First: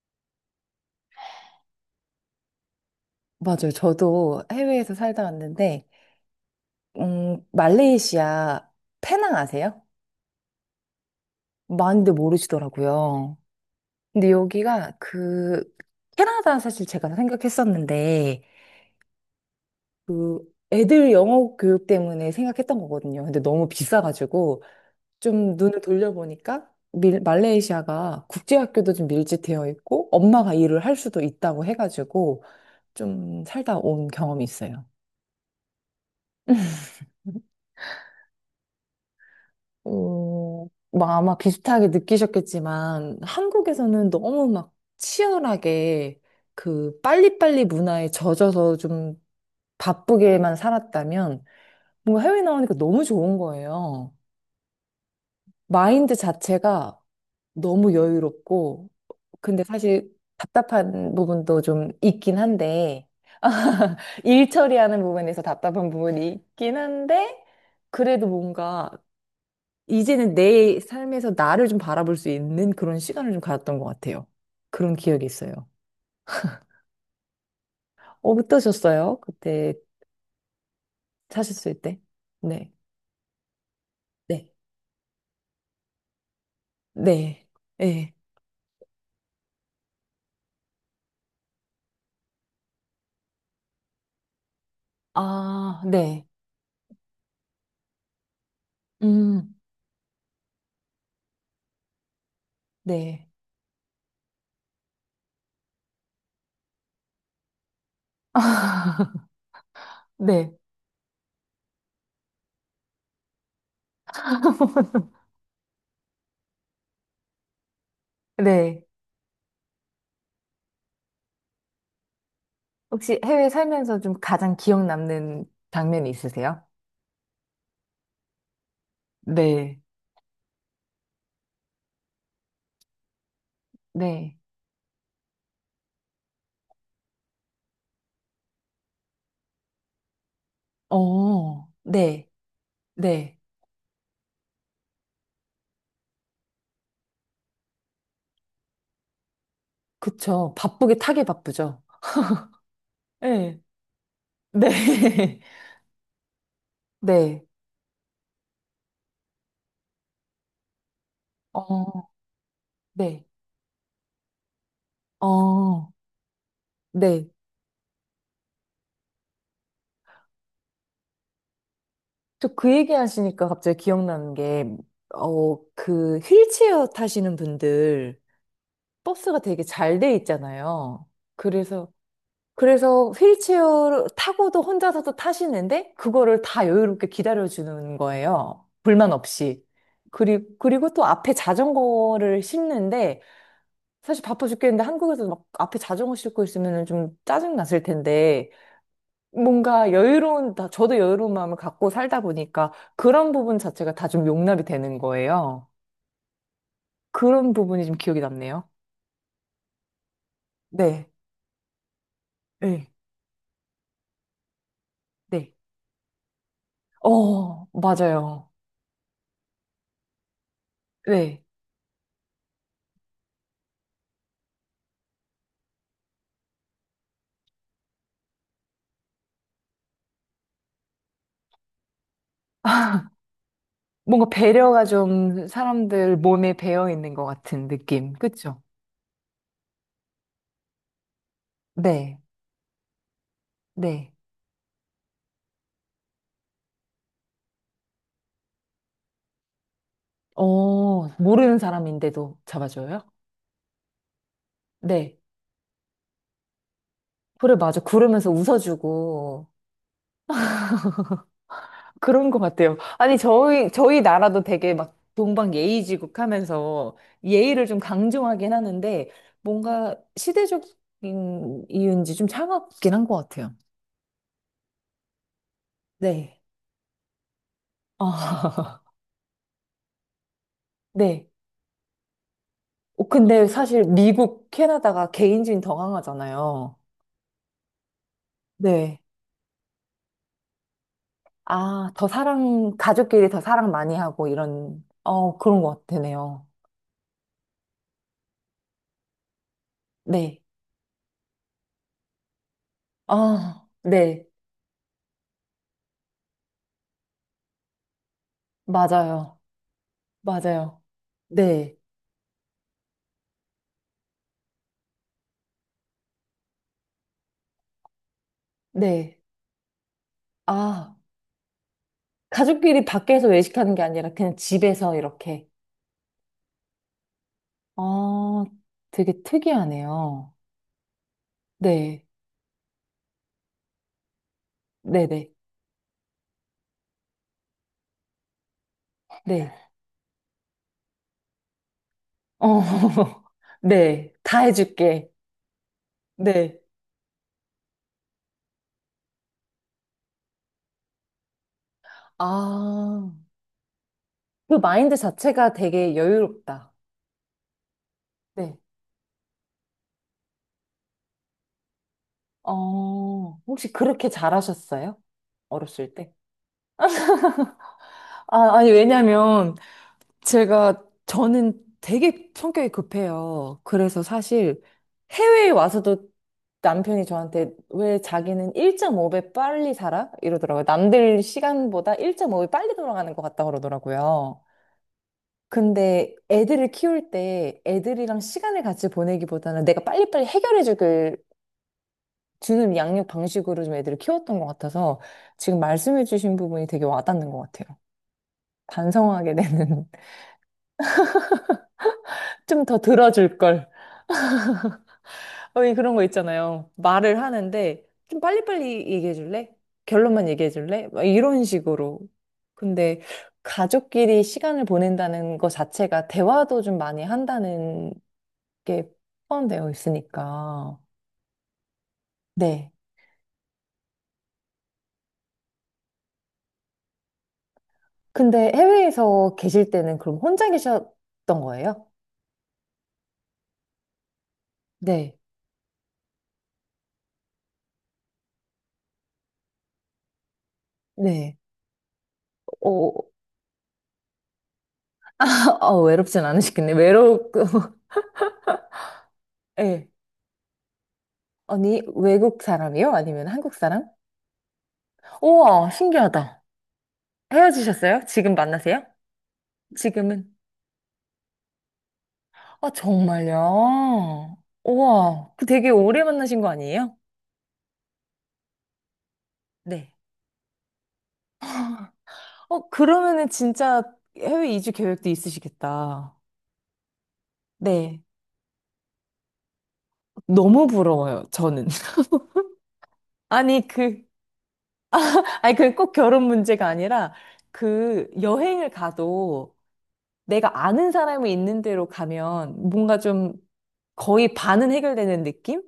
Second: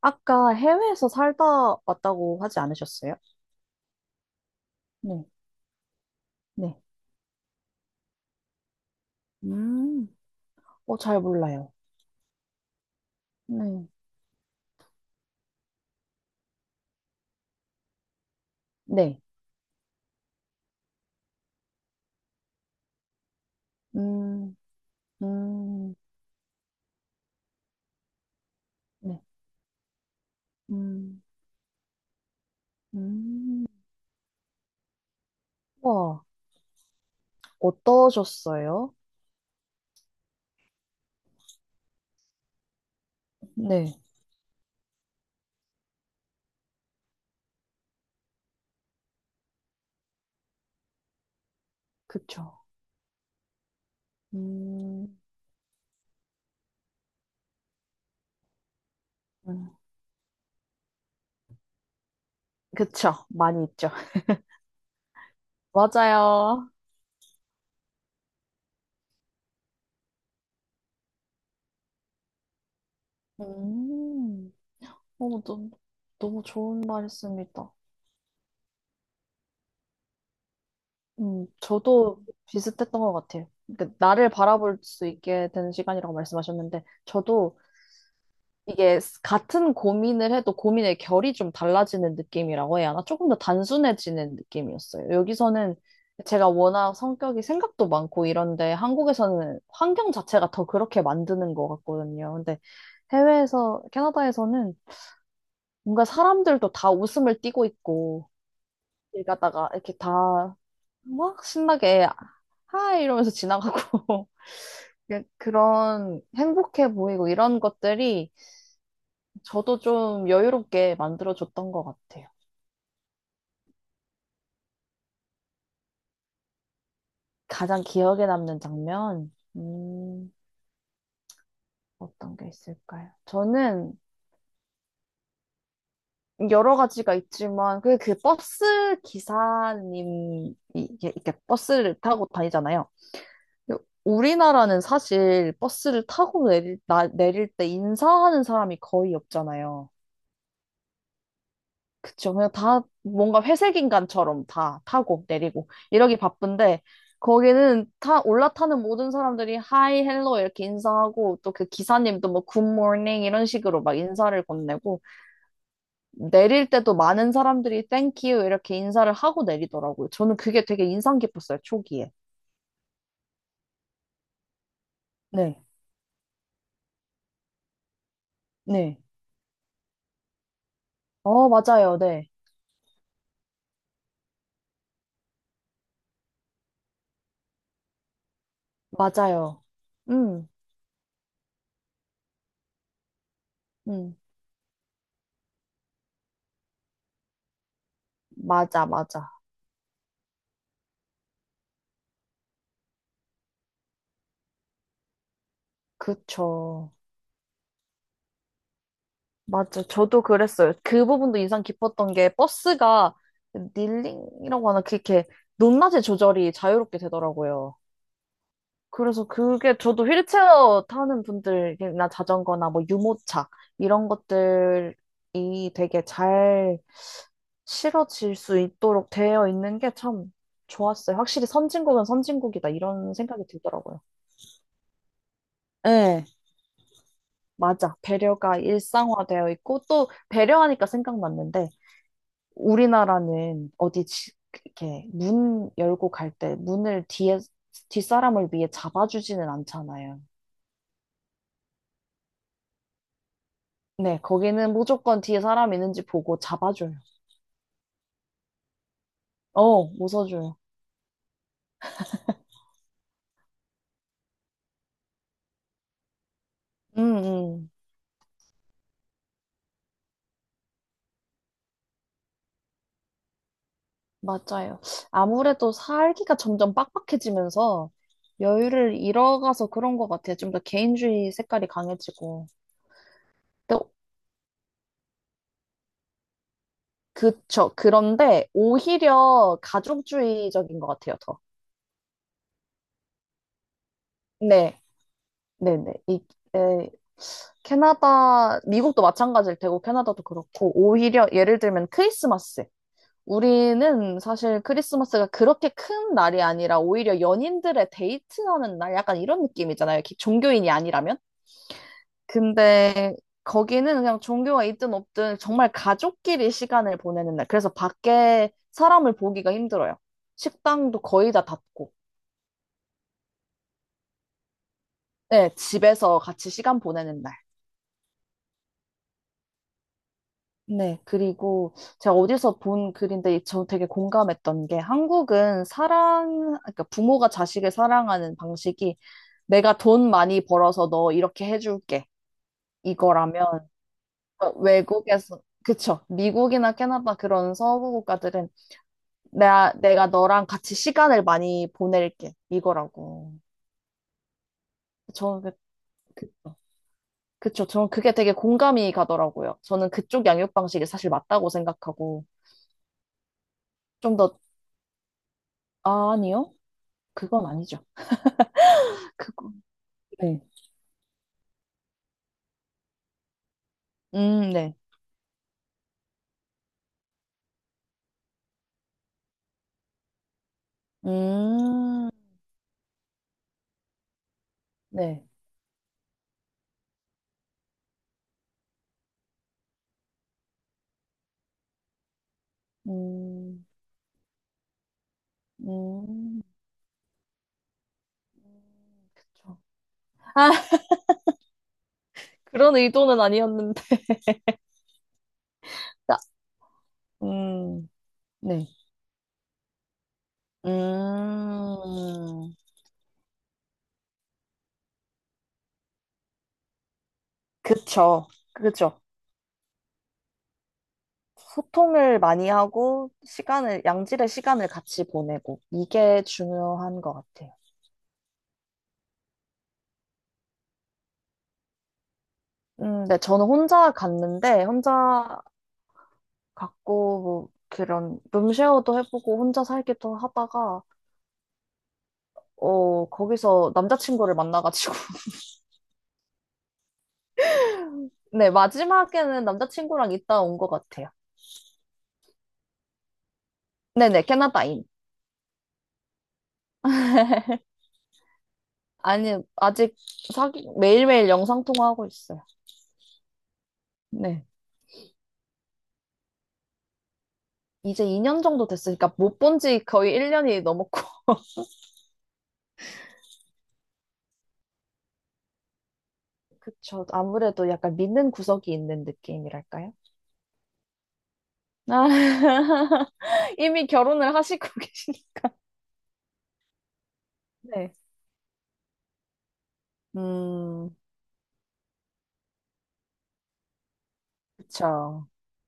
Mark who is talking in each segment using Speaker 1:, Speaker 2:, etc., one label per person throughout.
Speaker 1: 아까 해외에서 살다 왔다고 하지 않으셨어요?
Speaker 2: 맞아요. 저도 해외에서 살다
Speaker 1: 네,
Speaker 2: 왔는데,
Speaker 1: 네.
Speaker 2: 말레이시아 페낭 아세요?
Speaker 1: 음, 어, 잘 몰라요.
Speaker 2: 많이들 모르시더라고요.
Speaker 1: 네,
Speaker 2: 근데 여기가 캐나다 사실 제가 생각했었는데,
Speaker 1: 네.
Speaker 2: 그 애들 영어 교육 때문에 생각했던 거거든요. 근데 너무
Speaker 1: 음,
Speaker 2: 비싸가지고, 좀 눈을
Speaker 1: 음,
Speaker 2: 돌려보니까, 말레이시아가 국제학교도 좀
Speaker 1: 네.
Speaker 2: 밀집되어 있고, 엄마가 일을 할 수도
Speaker 1: 음,
Speaker 2: 있다고 해가지고, 좀
Speaker 1: 음.
Speaker 2: 살다 온 경험이 있어요.
Speaker 1: 와, 어떠셨어요?
Speaker 2: 어, 막 아마 비슷하게 느끼셨겠지만
Speaker 1: 네,
Speaker 2: 한국에서는 너무 막 치열하게 그 빨리빨리 문화에 젖어서 좀 바쁘게만 살았다면 뭔가 해외
Speaker 1: 그쵸.
Speaker 2: 나오니까 너무 좋은 거예요.
Speaker 1: 음,
Speaker 2: 마인드 자체가 너무 여유롭고 근데
Speaker 1: 음.
Speaker 2: 사실 답답한 부분도 좀 있긴 한데
Speaker 1: 그쵸. 많이 있죠.
Speaker 2: 일 처리하는 부분에서 답답한 부분이
Speaker 1: 맞아요.
Speaker 2: 있긴 한데 그래도 뭔가 이제는 내 삶에서 나를 좀 바라볼 수 있는 그런 시간을 좀 가졌던 것 같아요.
Speaker 1: 음,
Speaker 2: 그런 기억이
Speaker 1: 너무,
Speaker 2: 있어요.
Speaker 1: 너무, 너무 좋은 말씀이다.
Speaker 2: 어떠셨어요? 그때 사셨을 때?
Speaker 1: 저도
Speaker 2: 네.
Speaker 1: 비슷했던 것 같아요. 그러니까 나를
Speaker 2: 네.
Speaker 1: 바라볼 수 있게 되는 시간이라고 말씀하셨는데,
Speaker 2: 네.
Speaker 1: 저도
Speaker 2: 네.
Speaker 1: 이게 같은 고민을 해도 고민의 결이 좀 달라지는 느낌이라고 해야 하나? 조금 더 단순해지는 느낌이었어요. 여기서는
Speaker 2: 아, 네.
Speaker 1: 제가 워낙 성격이 생각도 많고 이런데,
Speaker 2: 음,
Speaker 1: 한국에서는 환경 자체가 더 그렇게 만드는 것 같거든요. 근데
Speaker 2: 네.
Speaker 1: 해외에서, 캐나다에서는 뭔가 사람들도 다 웃음을 띠고 있고, 일 가다가 이렇게
Speaker 2: 네.
Speaker 1: 다 막 신나게 하이 이러면서 지나가고 그냥 그런 행복해 보이고 이런 것들이
Speaker 2: 네.
Speaker 1: 저도 좀 여유롭게 만들어줬던 것 같아요.
Speaker 2: 혹시 해외 살면서 좀 가장 기억 남는 장면이 있으세요?
Speaker 1: 가장 기억에 남는 장면,
Speaker 2: 네.
Speaker 1: 어떤 게 있을까요? 저는
Speaker 2: 네.
Speaker 1: 여러 가지가 있지만 그 버스 기사님이 이렇게
Speaker 2: 어,
Speaker 1: 버스를 타고
Speaker 2: 네.
Speaker 1: 다니잖아요.
Speaker 2: 네.
Speaker 1: 근데 우리나라는 사실 버스를 타고 내릴 때 인사하는 사람이 거의 없잖아요.
Speaker 2: 그쵸. 바쁘게 타게 바쁘죠.
Speaker 1: 그쵸. 그냥 다 뭔가
Speaker 2: 네.
Speaker 1: 회색 인간처럼 다 타고
Speaker 2: 네.
Speaker 1: 내리고 이러기 바쁜데
Speaker 2: 네.
Speaker 1: 거기는 타 올라타는 모든 사람들이 하이 헬로 이렇게 인사하고 또
Speaker 2: 어,
Speaker 1: 그 기사님도 뭐 굿모닝
Speaker 2: 네.
Speaker 1: 이런 식으로 막 인사를 건네고
Speaker 2: 어,
Speaker 1: 내릴 때도
Speaker 2: 네.
Speaker 1: 많은 사람들이 땡큐 이렇게 인사를 하고 내리더라고요. 저는 그게 되게 인상 깊었어요. 초기에.
Speaker 2: 저 그 얘기 하시니까 갑자기 기억나는 게,
Speaker 1: 네.
Speaker 2: 그 휠체어 타시는 분들
Speaker 1: 네.
Speaker 2: 버스가 되게 잘 돼 있잖아요.
Speaker 1: 어,
Speaker 2: 그래서,
Speaker 1: 맞아요. 네.
Speaker 2: 그래서, 휠체어 타고도 혼자서도 타시는데, 그거를 다 여유롭게 기다려주는 거예요. 불만
Speaker 1: 맞아요.
Speaker 2: 없이. 그리고,
Speaker 1: 음.
Speaker 2: 그리고 또 앞에 자전거를 싣는데,
Speaker 1: 음.
Speaker 2: 사실 바빠 죽겠는데 한국에서 막 앞에 자전거 싣고 있으면 좀 짜증 났을 텐데,
Speaker 1: 맞아, 맞아.
Speaker 2: 뭔가 여유로운, 저도 여유로운 마음을 갖고 살다 보니까 그런 부분 자체가 다 좀 용납이 되는 거예요.
Speaker 1: 그쵸.
Speaker 2: 그런 부분이 좀 기억이 남네요.
Speaker 1: 맞죠. 저도 그랬어요.
Speaker 2: 네,
Speaker 1: 그 부분도 인상 깊었던 게
Speaker 2: 네.
Speaker 1: 버스가 닐링이라고 하나 그렇게
Speaker 2: 네,
Speaker 1: 높낮이 조절이 자유롭게
Speaker 2: 어,
Speaker 1: 되더라고요.
Speaker 2: 맞아요.
Speaker 1: 그래서 그게 저도 휠체어 타는
Speaker 2: 네.
Speaker 1: 분들이나 자전거나 뭐 유모차 이런 것들이 되게 잘 실어질 수 있도록 되어 있는 게 참 좋았어요. 확실히 선진국은 선진국이다 이런 생각이 들더라고요.
Speaker 2: 뭔가 배려가 좀 사람들
Speaker 1: 네.
Speaker 2: 몸에 배어 있는 것 같은
Speaker 1: 맞아.
Speaker 2: 느낌.
Speaker 1: 배려가
Speaker 2: 그쵸?
Speaker 1: 일상화되어 있고 또 배려하니까 생각났는데
Speaker 2: 네,
Speaker 1: 우리나라는
Speaker 2: 네,
Speaker 1: 이렇게 문 열고 갈 때 문을 뒤에 뒷사람을 위해 잡아주지는 않잖아요.
Speaker 2: 모르는 사람인데도 잡아줘요?
Speaker 1: 네, 거기는
Speaker 2: 네.
Speaker 1: 무조건 뒤에 사람 있는지 보고 잡아줘요.
Speaker 2: 그래, 맞아. 구르면서 웃어주고,
Speaker 1: 어, 웃어줘요.
Speaker 2: 그런 것 같아요. 아니, 저희 나라도 되게 막 동방 예의지국 하면서
Speaker 1: 음,
Speaker 2: 예의를
Speaker 1: 음,
Speaker 2: 좀 강조하긴 하는데 뭔가 시대적인 이유인지 좀 차갑긴 한 것 같아요.
Speaker 1: 맞아요. 아무래도 살기가
Speaker 2: 네.
Speaker 1: 점점 빡빡해지면서
Speaker 2: 아,
Speaker 1: 여유를 잃어가서 그런 것 같아요. 좀 더
Speaker 2: 네.
Speaker 1: 개인주의 색깔이 강해지고.
Speaker 2: 근데 사실
Speaker 1: 근데
Speaker 2: 미국, 캐나다가 개인주의는 더 강하잖아요.
Speaker 1: 그쵸. 그런데
Speaker 2: 네.
Speaker 1: 오히려 가족주의적인 것 같아요, 더.
Speaker 2: 아, 더 사랑, 가족끼리 더 사랑 많이 하고
Speaker 1: 네.
Speaker 2: 이런, 그런 것
Speaker 1: 네네. 이,
Speaker 2: 같으네요.
Speaker 1: 에, 캐나다, 미국도 마찬가지일 테고, 캐나다도
Speaker 2: 네.
Speaker 1: 그렇고, 오히려 예를 들면 크리스마스.
Speaker 2: 아,
Speaker 1: 우리는
Speaker 2: 네.
Speaker 1: 사실 크리스마스가 그렇게 큰 날이 아니라 오히려 연인들의 데이트하는 날, 약간
Speaker 2: 맞아요.
Speaker 1: 이런 느낌이잖아요. 이렇게 종교인이
Speaker 2: 맞아요.
Speaker 1: 아니라면.
Speaker 2: 네.
Speaker 1: 근데 거기는 그냥 종교가 있든 없든 정말 가족끼리 시간을 보내는 날. 그래서 밖에 사람을
Speaker 2: 네.
Speaker 1: 보기가 힘들어요.
Speaker 2: 아,
Speaker 1: 식당도 거의 다 닫고,
Speaker 2: 가족끼리 밖에서 외식하는 게 아니라 그냥 집에서 이렇게.
Speaker 1: 네, 집에서 같이 시간 보내는 날.
Speaker 2: 아, 되게 특이하네요.
Speaker 1: 네, 그리고
Speaker 2: 네,
Speaker 1: 제가 어디서 본 글인데 저 되게 공감했던 게
Speaker 2: 네네, 네.
Speaker 1: 한국은 사랑, 그러니까 부모가 자식을 사랑하는 방식이
Speaker 2: 네.
Speaker 1: 내가 돈 많이 벌어서 너 이렇게 해줄게.
Speaker 2: 어,
Speaker 1: 이거라면
Speaker 2: 네, 다
Speaker 1: 그러니까
Speaker 2: 해줄게.
Speaker 1: 외국에서, 그쵸.
Speaker 2: 네.
Speaker 1: 미국이나 캐나다 그런 서구 국가들은 내가 너랑 같이 시간을 많이 보낼게.
Speaker 2: 아,
Speaker 1: 이거라고.
Speaker 2: 그 마인드
Speaker 1: 저는
Speaker 2: 자체가 되게
Speaker 1: 그, 그쵸.
Speaker 2: 여유롭다.
Speaker 1: 그쵸. 저는 그게 되게
Speaker 2: 네.
Speaker 1: 공감이 가더라고요. 저는 그쪽 양육 방식이 사실 맞다고 생각하고
Speaker 2: 어, 혹시 그렇게
Speaker 1: 좀 더,
Speaker 2: 잘하셨어요? 어렸을 때?
Speaker 1: 아, 아니요. 그건 아니죠.
Speaker 2: 아, 아니,
Speaker 1: 그거.
Speaker 2: 왜냐면,
Speaker 1: 네.
Speaker 2: 제가 저는 되게 성격이 급해요. 그래서 사실
Speaker 1: 네.
Speaker 2: 해외에 와서도 남편이 저한테 왜 자기는 1.5배 빨리 살아? 이러더라고요. 남들 시간보다
Speaker 1: 음,
Speaker 2: 1.5배 빨리 돌아가는 것 같다 그러더라고요.
Speaker 1: 네.
Speaker 2: 근데 애들을 키울 때 애들이랑 시간을 같이 보내기보다는 내가 빨리빨리 해결해 주길 주는 양육 방식으로
Speaker 1: 음,
Speaker 2: 좀 애들을 키웠던 것 같아서 지금 말씀해 주신
Speaker 1: 음,
Speaker 2: 부분이 되게 와닿는 것 같아요. 반성하게
Speaker 1: 그쵸.
Speaker 2: 되는
Speaker 1: 아,
Speaker 2: 좀
Speaker 1: 그런
Speaker 2: 더
Speaker 1: 의도는
Speaker 2: 들어줄 걸.
Speaker 1: 아니었는데.
Speaker 2: 왜 그런 거
Speaker 1: 나-
Speaker 2: 있잖아요. 말을 하는데
Speaker 1: 음,
Speaker 2: 좀
Speaker 1: 네.
Speaker 2: 빨리빨리 얘기해 줄래? 결론만 얘기해 줄래? 막 이런 식으로.
Speaker 1: 음,
Speaker 2: 근데 가족끼리 시간을 보낸다는 것 자체가 대화도 좀 많이 한다는
Speaker 1: 그쵸.
Speaker 2: 게
Speaker 1: 그쵸.
Speaker 2: 포함되어 있으니까.
Speaker 1: 소통을 많이
Speaker 2: 네.
Speaker 1: 하고, 시간을, 양질의 시간을 같이 보내고, 이게 중요한 것 같아요.
Speaker 2: 근데 해외에서 계실 때는 그럼 혼자 계셨던 거예요?
Speaker 1: 네. 저는 혼자 갔는데,
Speaker 2: 네.
Speaker 1: 혼자 갔고, 뭐, 그런, 룸쉐어도 해보고, 혼자 살기도 하다가,
Speaker 2: 네. 어,
Speaker 1: 어, 거기서 남자친구를 만나가지고.
Speaker 2: 외롭진 않으시겠네.
Speaker 1: 네, 마지막에는
Speaker 2: 네.
Speaker 1: 남자친구랑 있다 온 것 같아요.
Speaker 2: 아니, 외국 사람이요? 아니면 한국 사람?
Speaker 1: 네네, 캐나다인.
Speaker 2: 우와, 신기하다. 헤어지셨어요? 지금 만나세요?
Speaker 1: 아니, 아직
Speaker 2: 지금은?
Speaker 1: 사귀, 매일매일 영상통화하고 있어요.
Speaker 2: 아, 정말요?
Speaker 1: 네.
Speaker 2: 우와, 되게 오래 만나신 거 아니에요?
Speaker 1: 이제 2년 정도 됐으니까 못 본지
Speaker 2: 네.
Speaker 1: 거의 1년이 넘었고.
Speaker 2: 그러면은 진짜 해외 이주 계획도 있으시겠다.
Speaker 1: 그쵸. 아무래도 약간
Speaker 2: 네.
Speaker 1: 믿는 구석이 있는 느낌이랄까요?
Speaker 2: 너무 부러워요, 저는.
Speaker 1: 아,
Speaker 2: 아니,
Speaker 1: 이미
Speaker 2: 그,
Speaker 1: 결혼을 하시고 계신.
Speaker 2: 아니, 그 꼭 결혼 문제가 아니라
Speaker 1: 네.
Speaker 2: 그 여행을 가도 내가
Speaker 1: 음,
Speaker 2: 아는 사람이 있는 데로 가면 뭔가 좀 거의 반은 해결되는
Speaker 1: 그쵸.
Speaker 2: 느낌?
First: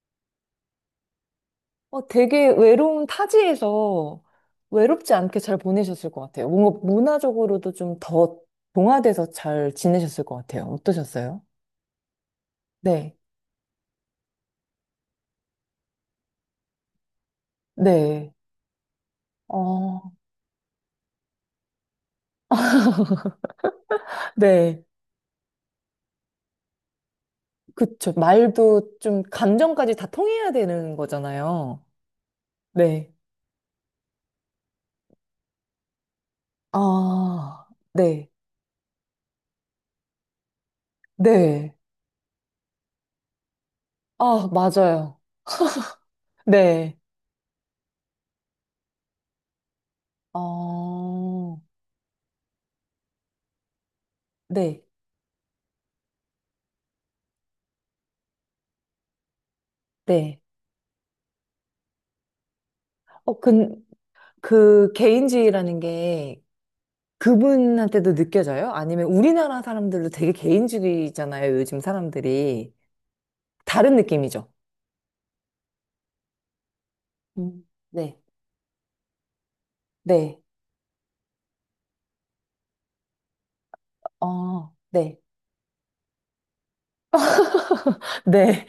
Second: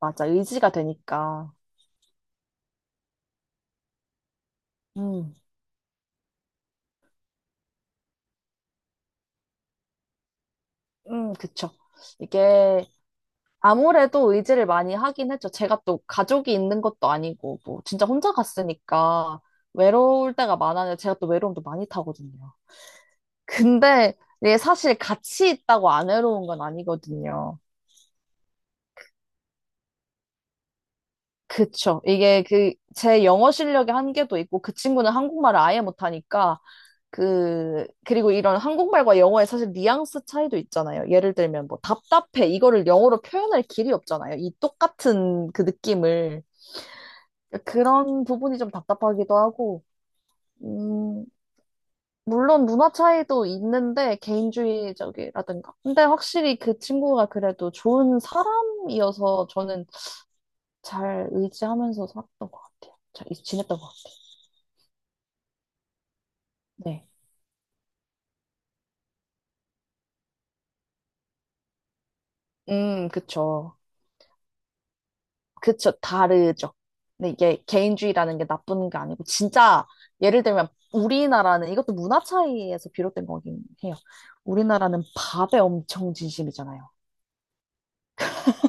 Speaker 1: 맞아. 의지가 되니까.
Speaker 2: 되게 외로운 타지에서 외롭지
Speaker 1: 음,
Speaker 2: 않게 잘 보내셨을 것 같아요. 뭔가 문화적으로도 좀 더 동화돼서 잘 지내셨을 것 같아요. 어떠셨어요?
Speaker 1: 그쵸. 이게
Speaker 2: 네.
Speaker 1: 아무래도 의지를 많이 하긴 했죠. 제가 또 가족이 있는 것도 아니고, 뭐, 진짜
Speaker 2: 네.
Speaker 1: 혼자 갔으니까
Speaker 2: 어,
Speaker 1: 외로울 때가 많아요. 제가 또 외로움도 많이 타거든요. 근데 이게
Speaker 2: 네.
Speaker 1: 사실 같이 있다고 안 외로운 건 아니거든요.
Speaker 2: 그쵸. 말도 좀 감정까지 다 통해야 되는 거잖아요.
Speaker 1: 그쵸.
Speaker 2: 네.
Speaker 1: 제 영어 실력의 한계도 있고, 그 친구는 한국말을 아예 못하니까,
Speaker 2: 아,
Speaker 1: 그,
Speaker 2: 네.
Speaker 1: 그리고 이런 한국말과 영어의 사실 뉘앙스 차이도 있잖아요. 예를 들면
Speaker 2: 네.
Speaker 1: 뭐, 답답해. 이거를 영어로 표현할 길이 없잖아요.
Speaker 2: 아,
Speaker 1: 이
Speaker 2: 맞아요.
Speaker 1: 똑같은 그 느낌을.
Speaker 2: 네.
Speaker 1: 그런 부분이 좀 답답하기도 하고, 음,
Speaker 2: 어,
Speaker 1: 물론 문화 차이도 있는데
Speaker 2: 네.
Speaker 1: 개인주의적이라든가. 근데 확실히 그 친구가 그래도 좋은 사람이어서 저는
Speaker 2: 네.
Speaker 1: 잘 의지하면서 살았던 것 같아요. 잘
Speaker 2: 어, 그,
Speaker 1: 지냈던 것 같아요.
Speaker 2: 그 개인주의라는 게
Speaker 1: 네.
Speaker 2: 그분한테도 느껴져요? 아니면 우리나라 사람들도 되게 개인주의잖아요, 요즘 사람들이.
Speaker 1: 그쵸.
Speaker 2: 다른 느낌이죠?
Speaker 1: 그쵸. 다르죠. 근데 이게
Speaker 2: 네,
Speaker 1: 개인주의라는 게 나쁜 게 아니고, 진짜,
Speaker 2: 네,
Speaker 1: 예를 들면, 우리나라는, 이것도 문화 차이에서 비롯된 거긴 해요.
Speaker 2: 어,
Speaker 1: 우리나라는
Speaker 2: 네,
Speaker 1: 밥에 엄청 진심이잖아요.
Speaker 2: 네,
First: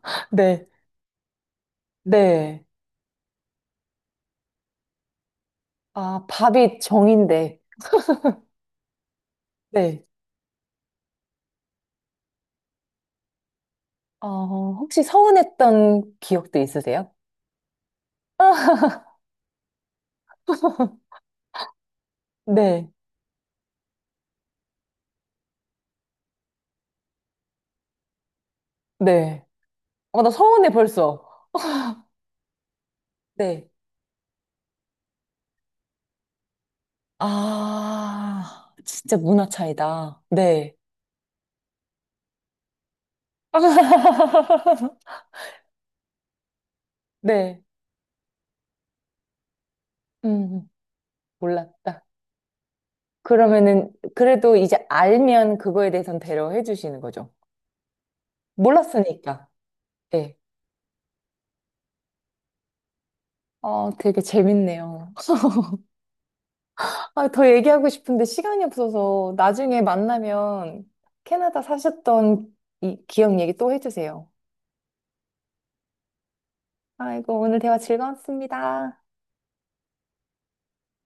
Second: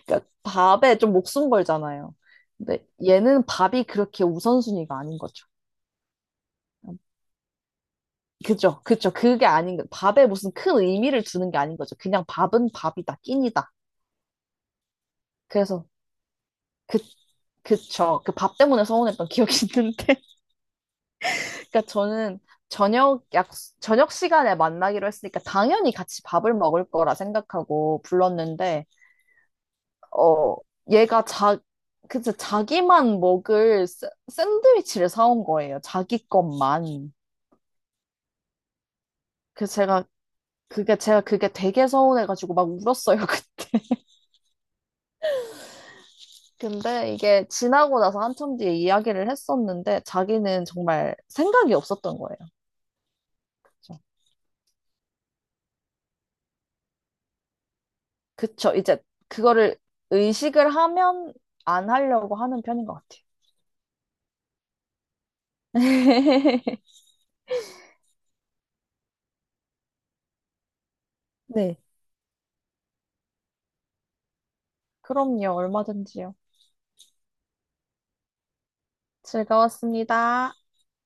Speaker 1: 그러니까
Speaker 2: 네.
Speaker 1: 밥에 좀 목숨 걸잖아요.
Speaker 2: 네.
Speaker 1: 근데 얘는 밥이 그렇게 우선순위가 아닌 거죠.
Speaker 2: 아, 밥이 정인데,
Speaker 1: 그죠, 그죠. 그게 아닌 거.
Speaker 2: 네.
Speaker 1: 밥에 무슨 큰 의미를 두는 게 아닌 거죠. 그냥 밥은 밥이다, 끼니다.
Speaker 2: 어, 혹시
Speaker 1: 그래서
Speaker 2: 서운했던 기억도
Speaker 1: 그,
Speaker 2: 있으세요?
Speaker 1: 그쵸. 그 밥 때문에 서운했던 기억이 있는데. 그러니까 저는
Speaker 2: 네,
Speaker 1: 저녁 약, 저녁 시간에 만나기로 했으니까 당연히 같이 밥을 먹을 거라 생각하고 불렀는데,
Speaker 2: 네. 나
Speaker 1: 어,
Speaker 2: 서운해,
Speaker 1: 얘가
Speaker 2: 벌써.
Speaker 1: 자, 그쵸, 자기만
Speaker 2: 네.
Speaker 1: 먹을 샌드위치를 사온 거예요. 자기 것만.
Speaker 2: 아, 진짜 문화
Speaker 1: 그 제가
Speaker 2: 차이다. 네.
Speaker 1: 제가 그게 되게 서운해가지고 막 울었어요. 근데 이게
Speaker 2: 네,
Speaker 1: 지나고 나서 한참 뒤에 이야기를 했었는데
Speaker 2: 음,
Speaker 1: 자기는
Speaker 2: 음.
Speaker 1: 정말 생각이
Speaker 2: 몰랐다.
Speaker 1: 없었던 거예요.
Speaker 2: 그러면은
Speaker 1: 그래서
Speaker 2: 그래도 이제 알면 그거에 대해선 배려해 주시는 거죠.
Speaker 1: 그쵸. 이제
Speaker 2: 몰랐으니까.
Speaker 1: 그거를
Speaker 2: 네.
Speaker 1: 의식을 하면 안 하려고 하는 편인 것 같아요.
Speaker 2: 되게 재밌네요. 아, 더 얘기하고 싶은데 시간이 없어서 나중에 만나면 캐나다
Speaker 1: 네.
Speaker 2: 사셨던 이 기억 얘기 또 해주세요.
Speaker 1: 그럼요. 얼마든지요.
Speaker 2: 아이고, 오늘 대화 즐거웠습니다.
Speaker 1: 즐거웠습니다.